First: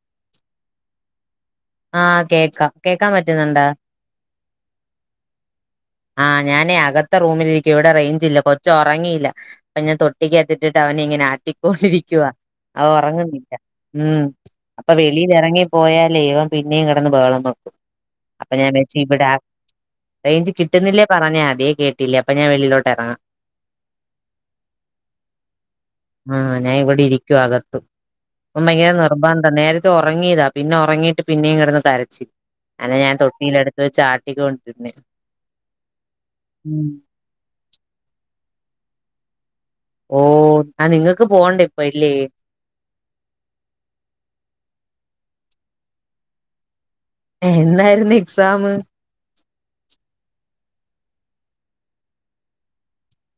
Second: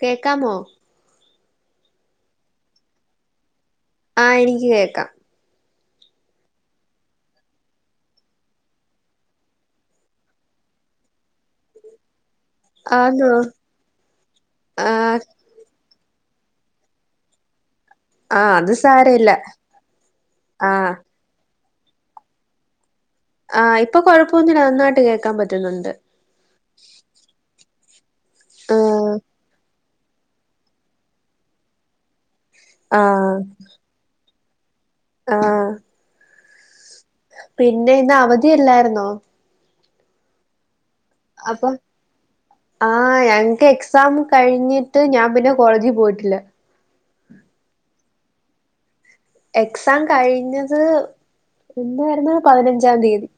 കേക്കാമോ? ആഹ് കേക്കാം കേൾക്കാൻ പറ്റുന്നുണ്ടോ? ആഹ് എനിക്ക് കേക്കാം ആഹ് ഞാനേ അകത്തെ റൂമിലിരിക്ക. ഇവിടെ റേഞ്ച് ഇല്ല കൊച്ച് ഉറങ്ങിയില്ല. അപ്പൊ ഞാൻ തൊട്ടിക്കകത്തിട്ടിട്ട് അവനി ങ്ങനാട്ടിക്കൊണ്ടിരിക്കുവ അഹ് ആന്നോ ഉറങ്ങുന്നില്ല ഉം അപ്പൊ ആഹ് വെളിയിലി റങ്ങിപ്പോയാലേ ഇവ പിന്നേം കിടന്ന് ബഹളം വെയ്ക്കും ആഹ് അപ്പൊ ഞാൻ അത് വിചാരിച്ച് ഇവിടെ സാരമില്ല ആഹ് റേഞ്ച് ആഹ് കിട്ടുന്നില്ലേ പറഞാതി കേട്ടില്ലേ അപ്പ ഞാൻ വെളിയിലോട്ട് എറങ്ങാം ആഹ് ഇപ്പൊ കൊഴപ്പോന്നുമില്ല നന്നായിട്ട് കേൾക്കാൻ പറ്റുന്നുണ്ട് ഓം ഭയങ്കര ആഹ് നിർബന്ധം നേരത്തെ ഉറങ്ങിയതാ. പിന്നെ ഉറങ്ങീട്ട് പിന്നെയും കിടന്ന് കരച്ചിൽ അങ്‌നെ ഞാൻ ആഹ് തൊട്ടിയിലെടുത്ത് വെച്ച് ആട്ടി കൊൻ ആഹ് ഉം പിന്നെ ഇന്ന് അവധില്ലായിരുന്നോ? ഓഹ് അപ്പം ആഹ് ഞങക്ക് എക്സാം കഴിഞ്ഞിട്ട് ഞാൻ പിന്നെ കോളേജി പോയിട്ടില്ല എന്നായിരുന്നു എക്സാമ് എക്സാം കഴിഞ്ഞത് എന്നായിരുന്നു പതിനഞ്ചാം തീയതി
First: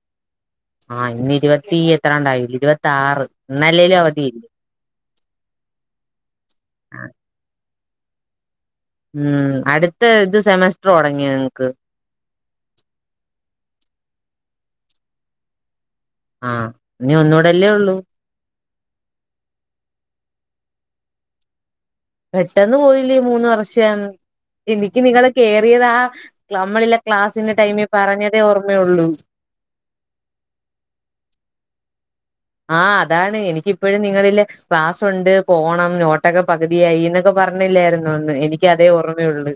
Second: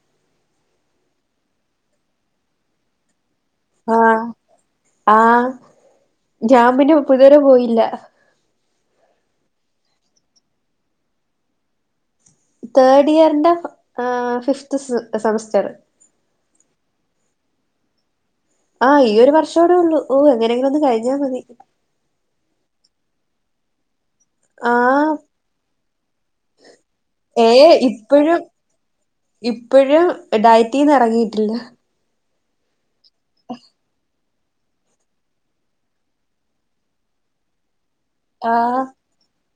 ആഹ് ഇന്ന് ഇരുപത്തി എത്രാണ്ടായി ഇരുപത്തി ആറ് ഇന്നല്ലേലും ആ അവധിയില്ലേ ആ ഞാൻ പിന്നെയിപ്പതുവരെ പോയില്ല ഉം അടുത്ത ഇത് സെമസ്റ്റർ തൊടങ്ങിയ നിങ്ങക്ക് തേർഡ് ഇയറിന്റെ ഫിഫ്ത് സെമസ്റ്റർ ആ ഇനി ഒന്നൂടല്ലേ ഒള്ളൂ ആ ഈ ഒരു വർഷോടെ ഉള്ളൂ ഓ എങ്ങനെ എങ്കിലും ഒന്ന് കഴിഞ്ഞാൽ മതി പെട്ടെന്ന് പോയില്ലേ മൂന്ന് വർഷം എനിക്ക് ആഹ് നിങ്ങള് കേറിയതാ നമ്മളില്ലെ ക്ലാസിന്റെ ടൈമിൽ പറഞ്ഞതേ ഓർമ്മയുള്ളു ഇപ്പോഴും ഡയറ്റീന്ന് ഇറങ്ങിയിട്ടില്ല ആ അതാണ് എനിക്കിപ്പോഴും നിങ്ങളില്ലേ ക്ലാസ്സുണ്ട് പോണം നോട്ടൊക്കെ പകുതിയായി എന്നൊക്കെ പറഞ്ഞില്ലായി എനിക്ക് ആഹ് അതേ ഓർമയുള്ള്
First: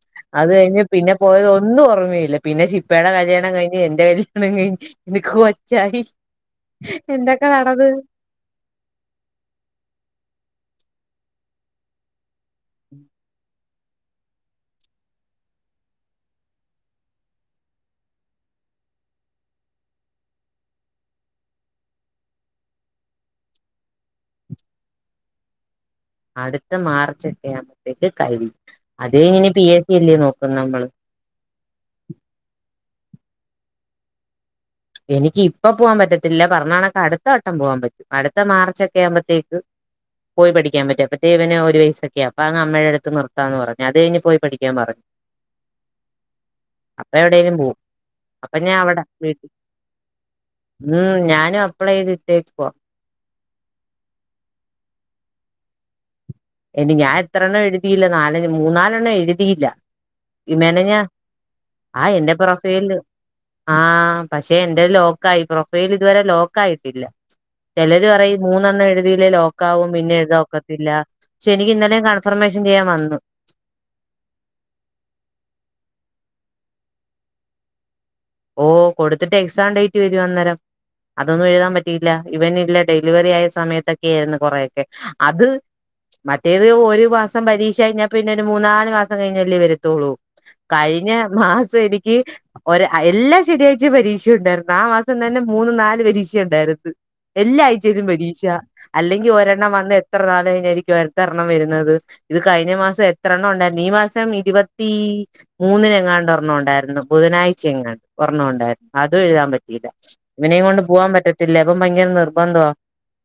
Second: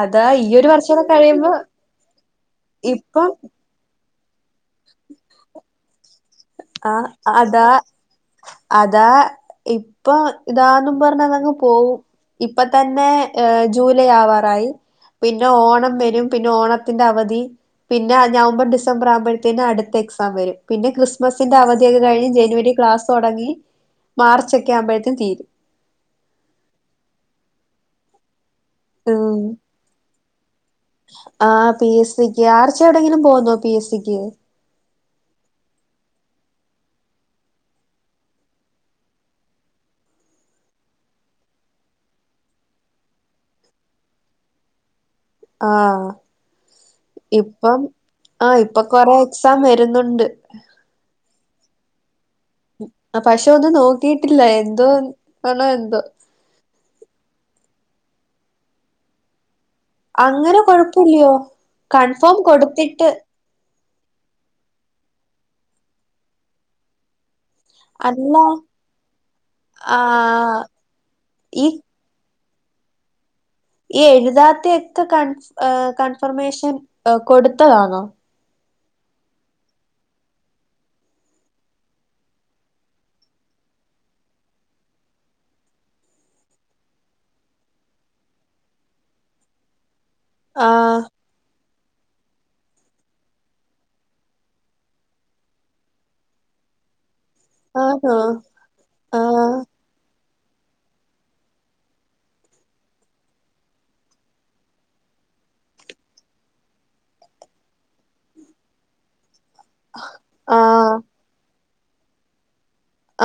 അതാ ഈ അത് ഒരു കഴിഞ്ഞ് വർഷൂടെ പിന്നെ പോയത് കഴിയുമ്പോ ഒന്നും ഓർമ്മയില്ല പിന്നെ ശിൽപ്പയുടെ ഇപ്പം കല്യാണം കഴിഞ്ഞ് എന്റെ കല്യാ ഞ്ഞ് എനിക്ക് കൊച്ചായി ആ എന്തൊക്കെ അതാ നടന്ന് അതാ ഇപ്പൊ ഇതാന്ന് പറഞ്ഞതങ്ങ് പോവും ഇപ്പ തന്നെ ജൂലൈ ആവാറായി പിന്നെ ഓണം വരും പിന്നെ ഓണത്തിന്റെ അവധി പിന്നെ നവംബർ ഡിസംബർ ആവുമ്പോഴത്തേന് അടുത്ത എക്സാം വരും പിന്നെ ക്രിസ് ക്രിസ്മസിന്റെ അവധിയൊക്കെ കഴിഞ്ഞ് ജനുവരി ക്ലാസ് തുടങ്ങി മാർച്ച് ഒക്കെ ആവുമ്പോഴത്തും തീരും അടുത്ത മാർച്ച് എട്ടേ ആകുമ്പത്തേക്ക് കഴി അത് കഴിഞ്ഞ് ഇനി പി എസ് സി അല്ലേ നോക്ക ആ പി എസ് സിക്ക് ആർച്ച എവിടെങ്കിലും പോന്നോ പി എസ് സിക്ക് എനിക്ക് ഇപ്പ പോവാൻ പറ്റത്തില്ല പറഞ്ഞ കണക്ക് അടുത്ത വട്ടം പോവാൻ പറ്റും അടുത്ത മാർച്ച് ഒക്കെ ആവുമ്പോഴത്തേക്ക് പോയി പഠിക്കാൻ പറ്റും അപ്പത്തെ ഇവന് ഒരു വയസ്സൊക്കെആവും അപ്പ അങ്ങ് അമ്മയുടെ അടുത്ത് നിർത്താന്ന് പറഞ്ഞ് അത് കഴിഞ്ഞ് പോയി പഠിക്കാൻ പറഞ്ഞു ആഹ് അപ്പൊ എവിടേലും പോവും ഇപ്പം അപ്പൊ ആഹ് ഞാൻ ഇപ്പൊ അവിടെ കൊറെ വീട്ടിൽ എക്സാം വരുന്നുണ്ട് ഇപ്പളേത് പക്ഷെ ഒന്നും നോക്കിട്ടില്ല എന്തോ ആണോ എന്തോ അയ്‌ന് ഞാൻ എത്ര എണ്ണം എഴുതിയില്ല നാല് മൂന്നാലെണ്ണം എഴുതിയില്ല അങ്ങനെ മെനഞ്ഞാ കൊഴപ്പില്ലയോ കൺഫോം കൊടുത്തിട്ട് ആപക്ഷെ എന്റെ ലോക്കായി പ്രൊഫൈൽ ഇതുവരെ ലോക്ക് ആയിട്ടില്ല ചിലര് അല്ല പറയും മൂന്നെണ്ണം എഴുതിയില്ലേ ലോക്കാവും പിന്നെ ആഹ് എഴുതോക്കത്തില്ല പക്ഷെ ഈ എനിക്ക് ഇന്നലെ കാ ൻഫർമേഷൻ ചെയ്യാൻ വന്നു ഈ എഴുതാത്തയക്കെ കൺഫ കൺഫർമേഷൻ കൊടുത്തതാന്നോ ഓഹ് കൊടുത്തിട്ട് എക്സാം ഡേറ്റ് വരും അന്നേരം അതൊന്നും എഴുതാൻ പറ്റിയില്ല ഇവൻ ഇല്ല ഡെലിവറി ആയ സമയത്തൊക്കൊയിരുന്നു കൊറെയൊക്കെ അത് മറ്റേത് ഒരു മാസം പരീക്ഷ കഴിഞ്ഞാ പിന്നെ ഒരു മൂന്നാല് മാസം കഴിഞ്ഞല്ലേ വരത്തുള്ളൂ ആഹ് കഴിഞ്ഞ മാസം എനിക്ക് ഒര എല്ലാ ശനിയാഴ്ച പരീക്ഷ ഉണ്ടായിരുന്നു ആ മാസം തന്നെ മൂന്ന് നാല് പരീക്ഷ ഉണ്ടായിരുന്നു എല്ലാ ആഴ്ചയിലും ആണോ പരീക്ഷ അല്ലെങ്കിൽ ആഹ് ഒരെണ്ണം വന്ന് എത്ര നാള് കഴിഞ്ഞായിരിക്കും അടുത്തയൊരെണ്ണം വരുന്നത് ഇത് കഴിഞ്ഞ മാസം എത്ര എണ്ണം ഉണ്ടായിരുന്നു ഈ മാസം ഇരുപത്തി മൂന്നിനെങ്ങാണ്ട് ഒരെണ്ണോണ്ടായിരുന്നു ബുധനാഴ് ച്ചയെങ്കാണ്ട് ഒരെണ്ണം ഉണ്ടായിരുന്നു അതും എഴുതൻ പറ്റിയില്ല ഇവനെയും കൊണ്ട് ആഹ് പോകാൻ പറ്റത്തില്ല ഇപ്പ ഭയങ്കര നിർബന്ധാ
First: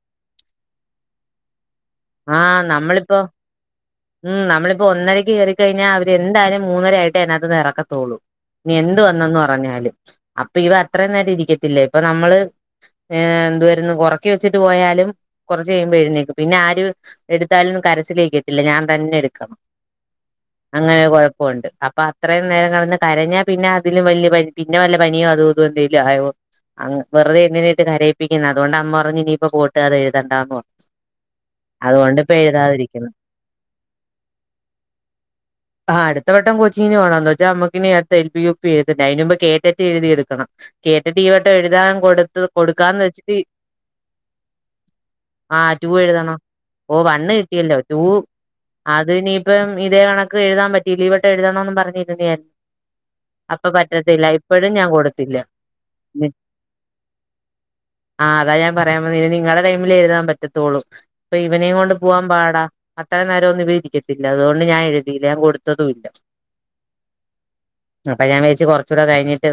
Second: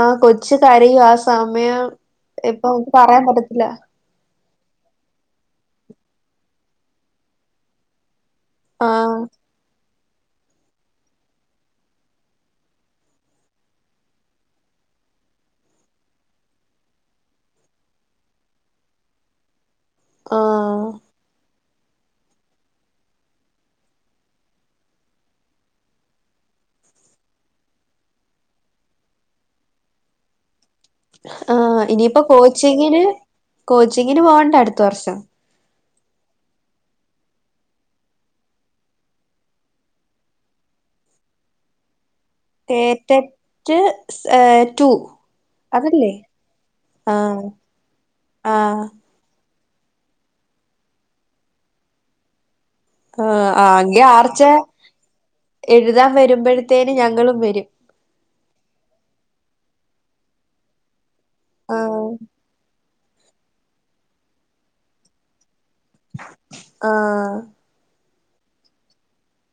ആഹ് കൊച്ചു കരയും ആ സമയം ആഹ് ഇപ്പൊ നമക്ക് നമ്മളിപ്പോ പറയാൻ പറ്റത്തില്ല ഉം നമ്മളിപ്പോ ഒന്നരയ്ക്ക് കയറിക്കഴിഞ്ഞാൽ അവര് എന്തായാലും മൂന്നര ആയിട്ട് അതിനകത്ത്ന്ന് ഇറക്കത്തോളൂ [unintelligible] ആഹ് വന്നന്ന് പറഞ്ഞാലും അപ്പൊ ഇവ അത്രെ നേരം ഇരിക്കത്തില്ല ഇപ്പൊ നമ്മള് എന്തുവാരുന്നു ഒറക്കിവെച്ചിട്ട് പോയാലും കുറച്ച് കഴിയുമ്പോ എഴുന്നേക്കും പിന്നെ ആര് എടുത്താലും കരച്ചിലക്കിത്തില്ല ഞാൻ തന്നെ എടുക്കണം ആഹ് അങ്ങനെ കുഴപ്പോണ്ട് അപ്പൊ അത്രയും നേരം കിടന്ന് കരഞ്ഞാ പിന്നെ അതിലും വലിയ പിന്നെ വല്ല പനിയോ അതോ ഇതോ എന്തേലും ആവോ വെറുതെ എന്തിനായിട്ട് കരയിപ്പിക്കുന്ന അതുകൊണ്ട് അമ്മ പറഞ്ഞു ഇനിപ്പോ പോട്ട് അത് എഴുതണ്ടന്ന് പറഞ്ഞ് ആ ഇനിയിപ്പോ കോച്ചിങ്ങിന് കോച്ചിങ്ങിന് പോകണ്ടേ അടുത്ത വർഷം ആ അടുത്ത വട്ടം കൊച്ചിങ്ങിന് പോണം ന്തു വച്ചാ നമ്മക്ക് ഇനി അട്ത്ത എൽ പി യു പി അയിന് മുമ്പ് കേറ്റട്ട് എഴുതി എടുക്കണം കേറ്റട്ട് ഈവട്ടം എഴുതാൻ കൊടു ത്ത് കൊടുക്കാന്ന് വെച്ചിട്ട് തേറ്ററ്റ് ടു ആ റ്റൂ അതല്ലേ എഴുതണം ഓ വണ് ആഹ് കിട്ടിയല്ലോ റ്റൂ ആഹ് അതിനി ഇപ്പം ഇതേ കണക്ക് എഴുതാൻ പറ്റിയില്ല ഇവ ട്ടം എഴുതണന്ന് പറഞ്ഞിരുന്ന ആ ആ അങ്കെ ആർച്ച കൊടുത്തില്ല എഴുതാൻ വരുമ്പോഴത്തേന ഞങ്ങളും വരും ആഹ് അതാ ഞാൻ പറയാൻ പോ ഇനി നിങ്ങളുടെ ടൈമിൽ എഴുതാൻ പറ്റത്തുള്ളൂ അപ്പൊ ഇവനേും കൊണ്ട് ആഹ് പോവാൻ പാടാ അത്ര നേരം ഒന്നും വനിരിക്കത്തില്ല അതുകൊണ്ട് ഞാൻ എഴുതില്ല ഞാ കൊടു ആ അപ്പൊ ഞാൻ വേച്ച് കൊറച്ചൂടെ കഴിഞ്ഞിട്ട്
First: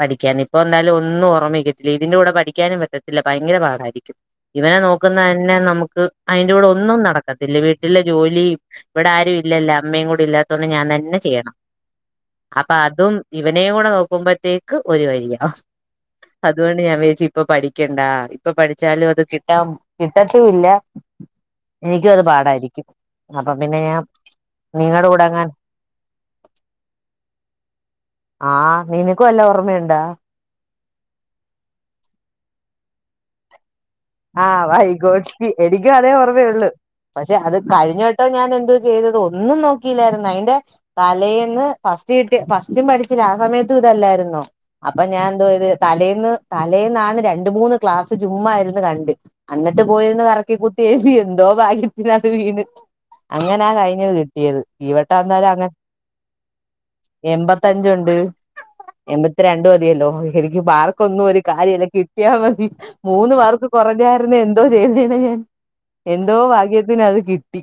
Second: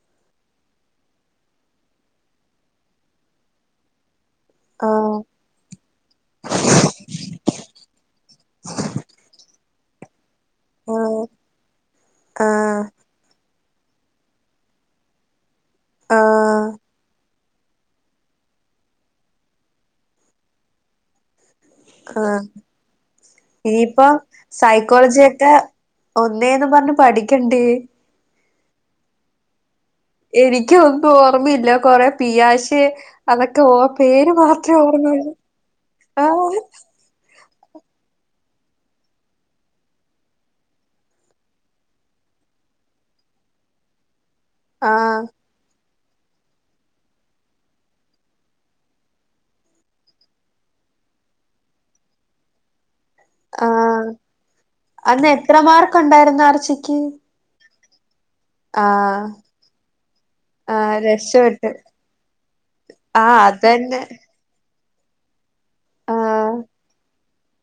പഠിക്കാൻ ഇപ്പൊ വന്നാലും ഒന്നും ഓർമ്മിക്കത്തില്ല ഇതിന്റെ കൂടെ പഠിക്കാനും പറ്റത്തില്ല ഭയങ്കര പാടായിരിക്കും ഇവനെ നോക്കുന്ന ആഹ് തന്നെ നമുക്ക് അതിന്റെകൂടെ ഒന്നും നടക്കത്തില്ല വീട്ടിലെ ജോലിയും ഇവിടെ ആരു ലല്ലോ അമ്മയും കൂടില്ലാത്തോണ്ട് ഇല്ലാത്ത ഞാൻ തന്നെ ആഹ് ചെയ്യണം അപ്പം ആഹ് അതും ഇവനേും കൂടെ നോക്കുമ്പോഴത്തേക്ക് ഒരു വരിയാ ആഹ് അതുകൊണ്ട് ഞാൻ വേച്ച് ഇപ്പൊ പഠിക്കണ്ടാ ഇപ്പൊ പഠിച്ചാലും അത് കിട്ടാ കിട്ടത്തുല്ലാ ആ പിന്നെ ഇനിയിപ്പ ഞാൻ നിങ്ങളുടെ സൈക്കോളജി കൂടെ അങ്ങാൻ ഒക്കെ ഒന്നേന്ന് പറഞ്ഞ് പഠിക്കണ്ടേ ആ നിനക്കും വല്ല ഓർമ്മയുണ്ടാ എനിക്കൊന്നും ഓർമ്മയില്ല കൊറെേ പിയാഷ് അതൊക്കെ ഓ പേര് ആഹ് മാത്രമേ ഓർമ്മയുള്ളൂ വൈകോട്ടി എനിക്ക് അതേ ഓർമയൊള്ളു ആഹ് പക്ഷെ അത് കഴിഞ്ഞവട്ടം ഞാൻ എന്തോ ചെയ്തത് ഒന്നും നോക്കിയില്ലായിരുന്നു അയിന്റെ തലേന്ന് ഫസ്റ്റ് കിട്ടി സത്യം പഠിച്ചില്ല ആ സമയത്തും ഇതല്ലായിരുന്നോ അപ്പൊ ആഹ് ഞാൻ എന്തോയത് തലേന്ന് തലേന്നാണ് രണ്ട് മൂന്ന് ക്ലാസ് ചുമ്മാ ഇര്ന്ന് ക ണ്ട് അന്നിട്ട് പോയിരന്ന് കറക്കി കുത്തി എഴതി എന്തോ ഭാഗ്യത്തിന് അത് വീണ് അങ്ങനാ കഴിഞ്ഞ് ആഹ് കിട്ടിയത് അന്ന് ഇവട്ടന്നാലും എത്ര അങ്ങനെ മാർക്ക് ഉണ്ടായിരുന്നു എമ്പ ത്തഞ്ചുണ്ട് ആ എൺമ്പത്തിരണ്ട് മതിയല്ലോ എനിക്ക് മാർക്കൊന്നും ഒരു രക്ഷപ്പെട്ട് കാര്യല്ല കിട്ടിയാൽ മതി മൂന്ന് ആഹ് മാർക്ക് അതന്നെ കുറഞ്ഞായിരുന്നു എന്തോ ചെയ്തേനെ ഞാൻ എന്തോ ആഹ് ഭാഗ്യത്തിന് അത് കിട്ടി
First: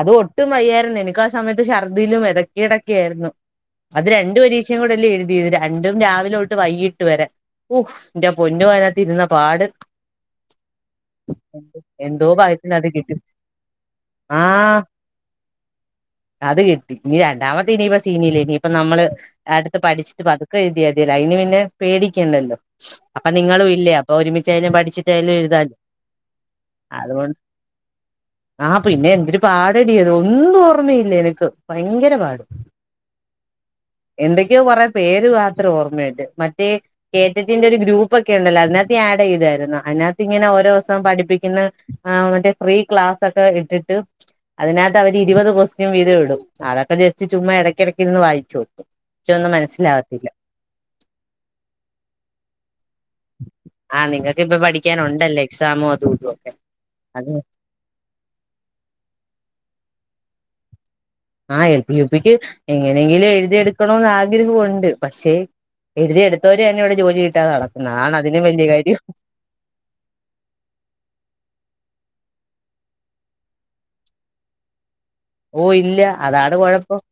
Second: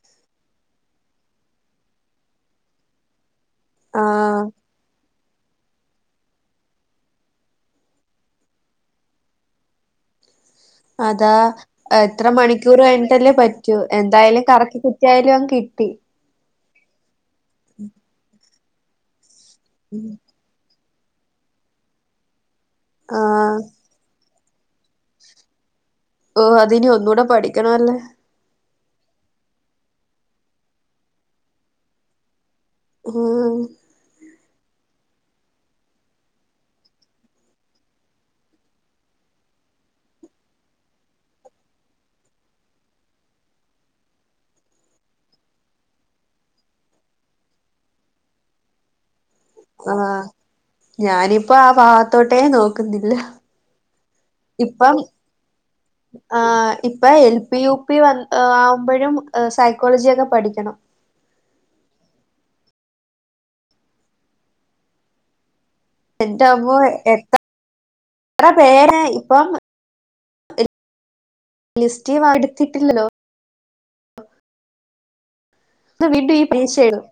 അത് ഒട്ടും വയ്യായിരുന്നു എനക്ക് ആ സമയത്ത് ഛർദ്ദിയിലും ഇടക്കെ ഇടക്കെ ആയിരുന്നു അത് രണ്ട് ആഹ് പരീക്ഷയും കൂടെല്ലാം എഴുതി രണ്ടും രാവിലും തൊട്ട് വൈകിട്ട് വരെ ഉഫും എന്റെ പൊന്നു അയിനകത്തിരുന്ന പാട് അതാ എത്ര എന്തോ ഭാഗ്യത്തിന് മണിക്കൂർ അത് കിട്ടി കഴിഞ്ഞിട്ടല്ലേ പറ്റൂ എന്തായാലും കറക്കി ആഹ് കുത്തിയായാലും അങ്ങ് കി ട്ടി അത് കിട്ടി ഇനി രണ്ടാമത്തെ ഇനിയിപ്പ സീനല്ലേ ഇനിയിപ്പ നമ്മള് അടുത്ത് പഠിച്ചിട്ട് പതുക്കെ എഴതിയാതി ഇല്ല അതിന് പിന്നെ പേടിക്കണ്ടല്ലോ അപ്പൊ ആഹ് നിങ്ങളും ഇല്ലേ അപ്പൊ ഒരുമിച്ചായാലും പഠിച്ചിട്ടായാലും എഴുതാലോ ഓഹ് അതിനി ഒന്നൂടെ അതൊണ്ട് പഠിക്കണമല്ലേ ആ പിന്നെ എന്തൊരു പാട റെഡി [unintelligible] ഒന്നും ഓർമ്മയില്ല എനിക്ക് ഭയങ്കരപാട് ആ എന്തൊക്കെയോ കുറെ പേര് മാത്രം ഓർമ്മയിണ്ട് മറ്റേ കറ്ററ്റീന്റെ ഒരു ഗ്രൂപ്പ് ഒക്കെ ഉണ്ടല്ലോ അതിനകത്ത് ആഡ് ചെയ്തായിരുന്നോ അതിനകത്ത് ഇങ്ങനെ ഓരോ ദിവസവും പഠിപ്പിക്കുന്ന മറ്റേ ഫ്രീ ക്ലാസ് ഒക്കെ ഇട്ടിട്ട് അതിന കത്ത് അവരിരുപത് കൊസ്റ്റ്യൻ വീതം ഇടും അതൊക്കെ ജസ്റ്റ് ചുമ്മാ ഇടയ്ക്കിടയ്ക്ക് നിന്ന് വായിച്ചു നോക്കും പക്ഷെ ഒന്നും ആ മനസ്സിലാവത്തില്ല ഞാനിപ്പോ ആ ഭാഗത്തോട്ടേ നോക്കുന്നില്ല നിങ്ങൾക്ക് ഇപ്പ പഠിക്കാനുണ്ടല്ലോ എക്സാം ആ ഇപ്പ എൽ പി യു പി വ ആവുമ്പോഴും സൈകോളേജിയൊക്കെ പഠിക്കണം ആ എൽ പി യുപിക്ക് എങ്ങനെങ്കിലും എഴുതിയെടുക്കണോന്ന് ആഗ്രഹമുണ്ട് പക്ഷേ എഴുതിയ എന്റെ എടുത്തവര് അമ്മോ എന്നെ ഇവിടെ ജോലി കിട്ടാതെ നടക്കുന്ന ആണ് അതിനും എത്ര വല്യ കാര്യം പേരെ ഇപ്പം ലിസ്റ്റ് വടുത്തിട്ടില്ലല്ലോ ഓ ഇല്ല അതാണ് കൊഴപ്പം എഴുതും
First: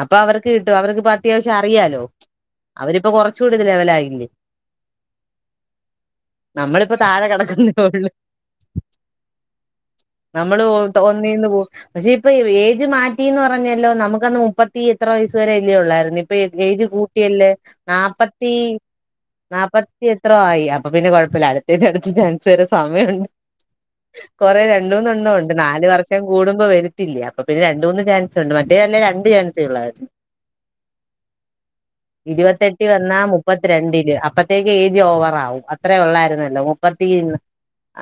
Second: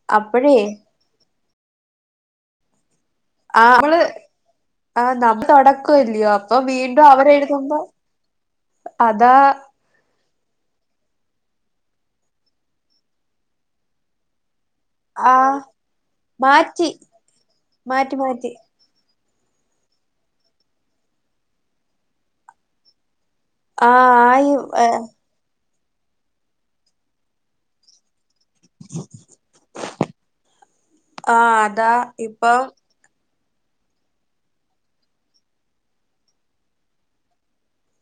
അപ്പൊ അവർക്ക് അപ്പോഴേ കിട്ടും അവർക്ക് ഇപ്പ അത്യാവശ്യം അറിയാലോ അവര് ഇപ്പൊ കുറച്ച കൂടി ലെവല ആയില്ലേ ആഹ നമ്മള്ടക്കല്ലയോ അപ്പൊ നമ്മളിപ്പോ വീണ്ടും താഴെ അവരെ കിടക്കുന്നേ എഴുതുമ്പോ ഉള്ളു അതാ നമ്മള് തോ ഒന്നീന്ന് പോ പക്ഷെ ഇപ്പൊ ഏജ് മാറ്റിന്ന് പറഞ്ഞല്ലോ നമുക്കന്ന് ത്തി എത്ര വയസ് വരെ ആഹ് അല്ലേ ഉള്ളായിരുന്നു ഇപ്പൊ ഏജ് മാറ്റി കൂട്ടിയല്ലേ മാറ്റി മാറ്റി നാപ്പത്തി നാൽപ്പത്തി എത്രോ ആയി അപ്പൊ പിന്നെ കുഴപ്പമില്ല അടുത്തന്റെ അടുത്ത് ചാൻസ് വരെ സമയമുണ്ട് ആഹ് ആയി കൊറെ രണ്ടൂന്ന് എണ്ണ ഉണ്ട് നാല് വർഷം കൂടുമ്പോ വരത്തില്ലേ അപ്പൊ പിന്നെ രണ്ട മൂന്ന് ചാൻസ് ഉണ്ട് മറ്റേ നല്ല രണ്ട് ചാൻസ് ആഹ് അതാ ഇപ്പം ഇരുപത്തെട്ട് വന്ന ആ മുപ്പത്തിരണ്ടില് അപ്പത്തേക്ക് ഏജ് ഓവറ ആകും അത്രയ ഉള്ളായിരുന്നല്ലോ മുപ്പത്തി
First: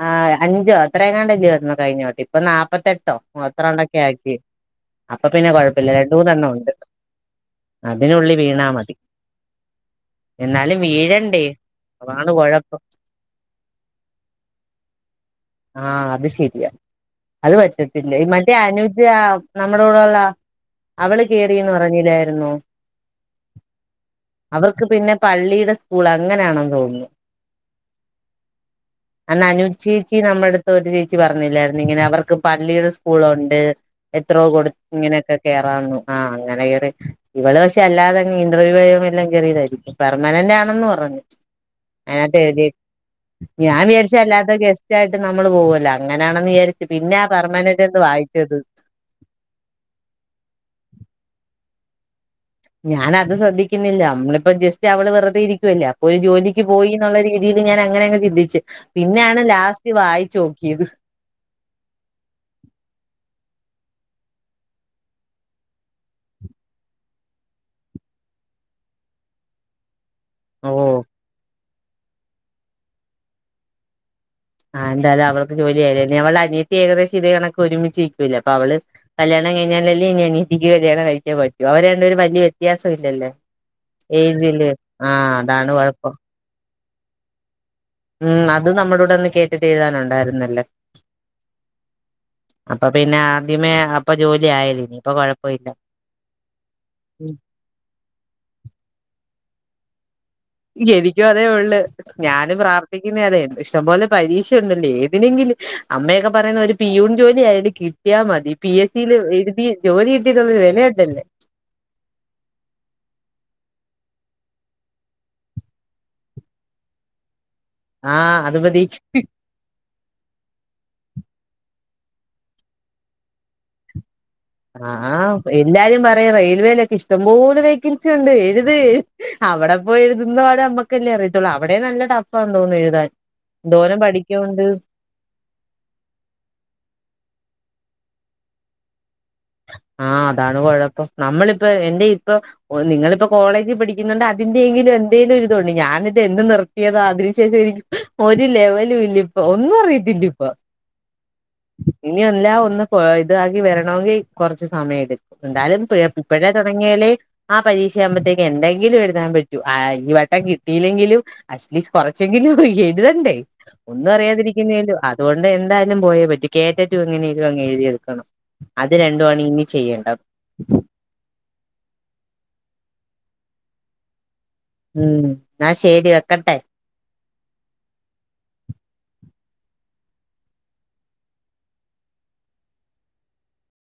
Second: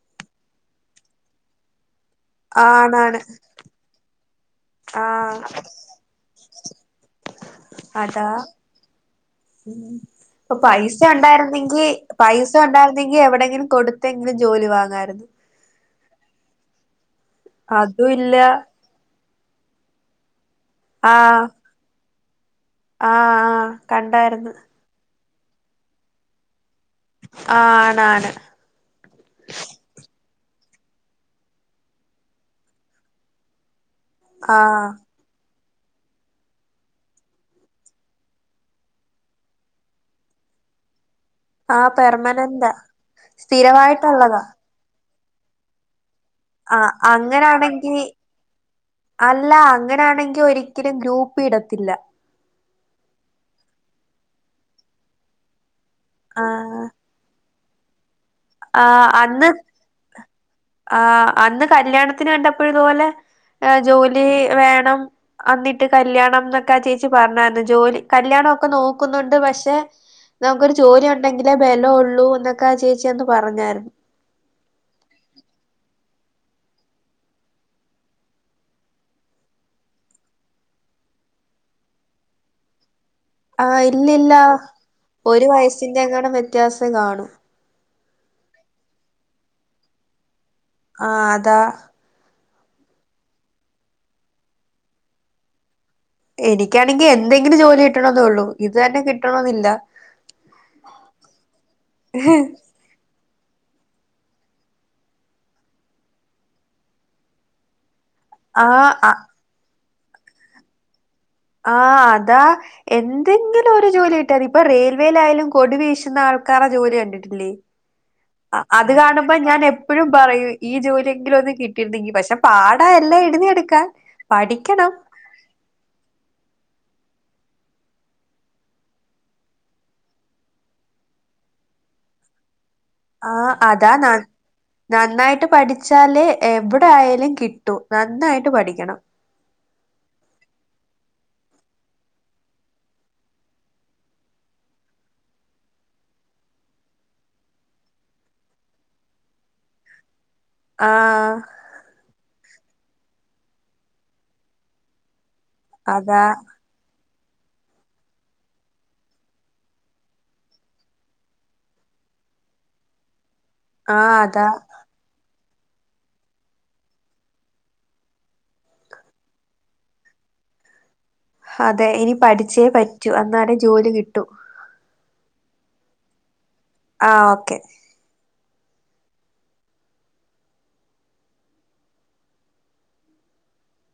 ആ അഞ്ചോ അത്രയുംങ്ങാണ്ടല്ലോ വരുന്നോ കഴിഞ്ഞ ഇപ്പൊ നാല്പ്പത്തെ എട്ടോ ആണാണ് അത്ത റൗണ്ടൊക്കെ ആക്കി അപ്പൊ ആഹ് പിന്നെ കുഴപ്പമില്ല ര തന്നെ ഉണ്ട് അതാ അതിനുള്ളിൽ വീണാ മതി അപ്പ എന്നാലും പൈസ വീഴണ്ടേ ഉണ്ടായിരുന്നെങ്കി അതാണ് പൈസ കൊഴപ്പം ഉണ്ടായിരുന്നെങ്കി എവിടെങ്കിലും കൊടുത്തെങ്കിലും ജോലി വാങ്ങാമായിരുന്നു. ആ അത് ശരിയാ അത് അതും പറ്റത്തില്ല ഇല്ല മറ്റേ അനുജ നമ്മുടെ കൂടെള്ള അവള് കേറീന്ന് പറഞ്ഞില്ലായിരുന്നോ ആ ആ കണ്ടായിരുന്ന്. അവർക്ക് പിന്നെ പള്ളിയുടെ സ്കൂൾ അങ്ങനാണെന്ന് തോന്നുന്നു. ആഹ് ആണാണ് നമ്മടുത്ത് ഒരു ചേച്ചി പറഞ്ഞില്ലായിരുന്നു ഇങ്ങനെ അവർക്ക് പള്ളിയുടെ സ്കൂളുണ്ട്. എത്രോ കൊടു ആഹ് ഇങ്ങനെയൊക്കെ കേറാന്ന് ആഹ് അങ്ങനെ കേറി ഇവള് പക്ഷെ അല്ലാതെ ഇന്റർവ്യൂ എല്ലാം കേറിയതായിരിക്കും പെർമനൻ്റ് ന്റാണെന്ന് പറഞ്ഞു ആ അനാത്ത് എഴുതി പെർമനന്റാ ഞാൻ വിചാരിച്ച സ്ഥിരവായിട്ടുള്ളതാ അല്ലാത്ത ഗസ്റ്റ് യിട്ട് [unintelligible] നമ്മള് പോവല്ല അങ്ങനാണെന്ന് ആ വിചാരിച്ചു. പിന്നാ പെർമനന്റ് അങ്ങനാണെങ്കി എന്ന് വായിച്ചത്. അല്ല, അങ്ങനൊണെങ്കി ഒരിക്കലും ഗ്രൂപ്പ് ഇടത്തില്ല. ഞാനത് ശ്രദ്ധിക്കുന്നില്ല നമ്മളിപ്പ ജസ്റ്റ് അവള് വെറുതെ ഇരിക്കുവല്ലേ അപ്പൊ ഒരു ആ ജോലിക്ക് പോയി എന്നുള്ള രീതി രീതി ഞാൻ അങ്ങനെ അങ് ചിന്തിച്ച്, ആ പിന്നെയാണ് അന്ന് ലാസ്റ്റ് വായിച്ചോ- ആ അന്ന് കല്യാണത്തിന് കണ്ടപ്പോഴതുപോലെ ജോലി വേണം. അന്നിട്ട് കല്യാണം എന്നൊക്കെ ചേച്ചി പറഞ്ഞായിരുന്നു ജോലി കല്യാണക്കെ നോക്കുന്നുണ്ട് പക്ഷെ നമുക്കൊരു ഓ ജോലി ഉണ്ടെങ്കിലേ ബലം ഉള്ളൂ എന്നൊക്കെ ചേച്ചി അന്ന് പറഞ്ഞായിരുന്നു ആഹ് എന്തായാലും അവൾക്ക് ജോലിയായിലെ അവൾ അനിയത്തി ഏകദേശം ഇതേ കണക്ക് ഒരുമിച്ച് നിക്കല്ലേ അപ്പൊ അവള് കല്യാണ കഴിഞ്ഞാലല്ലേ അനിയത്തിക്ക് കല്യാണം കഴിക്കാൻ പറ്റൂ. അവർ രണ്ടുപേരും വല്യ വ്യത്യാസം- ഇല്ലല്ലേ ആഹ് ഇല്ലില്ല ഏജില് ആഹ് ഒരു അതാണ് വയസിന്റെ കുഴപ്പം എങ്ങാണ്ട് വ്യത്യാസം കാണും ഉം അത് നമ്മുടൂടെ ഒന്ന് കേറ്റെറ്റ് എഴുതാനുണ്ടായിരുന്നല്ലോ ആ അതാ അപ്പൊ പിന്നെ ആദ്യമേ അപ്പൊ ജോലി ആയാല ഇനി ഇപ്പ കൊഴപ്പല്ല എനിക്കാണെങ്കി എന്തെങ്കിലും ജോലി കിട്ടണ എന്നള്ളൂ, ഇത് തന്നെ കിട്ടണെന്നില്ല. എനിക്കും അതേ ഉള്ളു ഞാനും പ്രാർത്ഥിക്കുന്ന അതെന്നെ. ഇഷ്ടംപോലെ പരീക്ഷയ ഉണ്ടല്ലോ ഏതിനെങ്കിലും അമ്മയൊക്കെ പറയുന്ന ഒരു പിയൂൺ ജോലി ആയാലും കിട്ടിയ മതി ആ പി എസ് ആ സിൽ എഴുതി ജോലി കിട്ടിയ വിലയുണ്ടല്ലെ ആഹ് അതാ എന്തെങ്കിലും ഒരു ജോലി കിട്ട്യാമതി ഇപ്പൊ റെയിൽവേൽ ആയാലും കൊടിവീശുന്ന ആള ക്കാരെ [unintelligible] ജോലി കണ്ടിട്ടില്ലേ? ആഹ് മതി അത് കാണുമ്പോ ഞാൻ എപ്പോഴും പറയും ഈ ജോലിയെങ്കിലും ഒന്ന് കിട്ടി യിരുന്നെങ്കി പക്ഷെ പാടാ എല്ലാം എഴുതി എടുക്കാൻ. ആ എല്ലാരും പറയും റെയിൽവേയിലൊക്കെ ഇഷ്ടം ഇഷ്ട്ടം വേക്കൻസി ഉണ്ട് എഴുത് അവടെ പോയി എഴുതുന്ന പാട് നമ്മക്കല്ലേ അറിയത്തുള്ളൂ അവടെ നല്ല ടപ്പം തോന്നും എഴുത ആ അതാ നന്നായിട്ട് പഠിച്ചാല് എവിടെ ആയാലും കിട്ടൂ നന്നായിട്ട് പഠിക്കണം. [inaudible] ആ അതാണ് കോഴപ്പം നമ്മളിപ്പ എന്റെ ഇപ്പൊ നിങ്ങളിപ്പോ കോളേജിൽ പഠിക്കുന്നുണ്ട് അതിന്റെങ്കിലും. എന്തേലും ഇരിതോണ്ടി ഞാനിത് എന്ന് നിർത്തിയതാ അതിനു ശേഷം ഒരു ലെവലും ഇല്ല ഇപ്പൊ ഒന്നും അറിയത്തില്ല. ആ ഇനി എല്ലാ ഒന്ന് പോ ഇതാക്കി വരണങ്കി കൊറച്ച് സമയടുക്കു എന്തായാലും അതാ ഇപ്പഴ തുടങ്ങിയാലെ ആ പരീക്ഷ ആകുമ്പോഴത്തേക്ക് എന്തെങ്കിലും എഴുതാൻ പറ്റൂ. ആ ഈ വട്ടം കിട്ടിയിെങ്കിലും അറ്റ്ലീസ്റ്റ് കുറച്ചു എഴുതണ്ടേ ആ ഒന്നും അതാ അറിയാതിരിക്കുന്ന അതോ- എന്തായാലും പോയേ പറ്റു കേറ്ററ്റും എങ്ങനെയും അങ് എഴുതിയടുക്കണം. ഇത് രണ്ടു ആണ് ഇനി ചെയ്യേണ്ടത്. അതെ ഇനി പഠിച്ചേ പറ്റൂ... അന്നാല ജോലി കിട്ടു... ഉം ശരി വെക്കട്ടെ. ആഹ് ഓക്കെ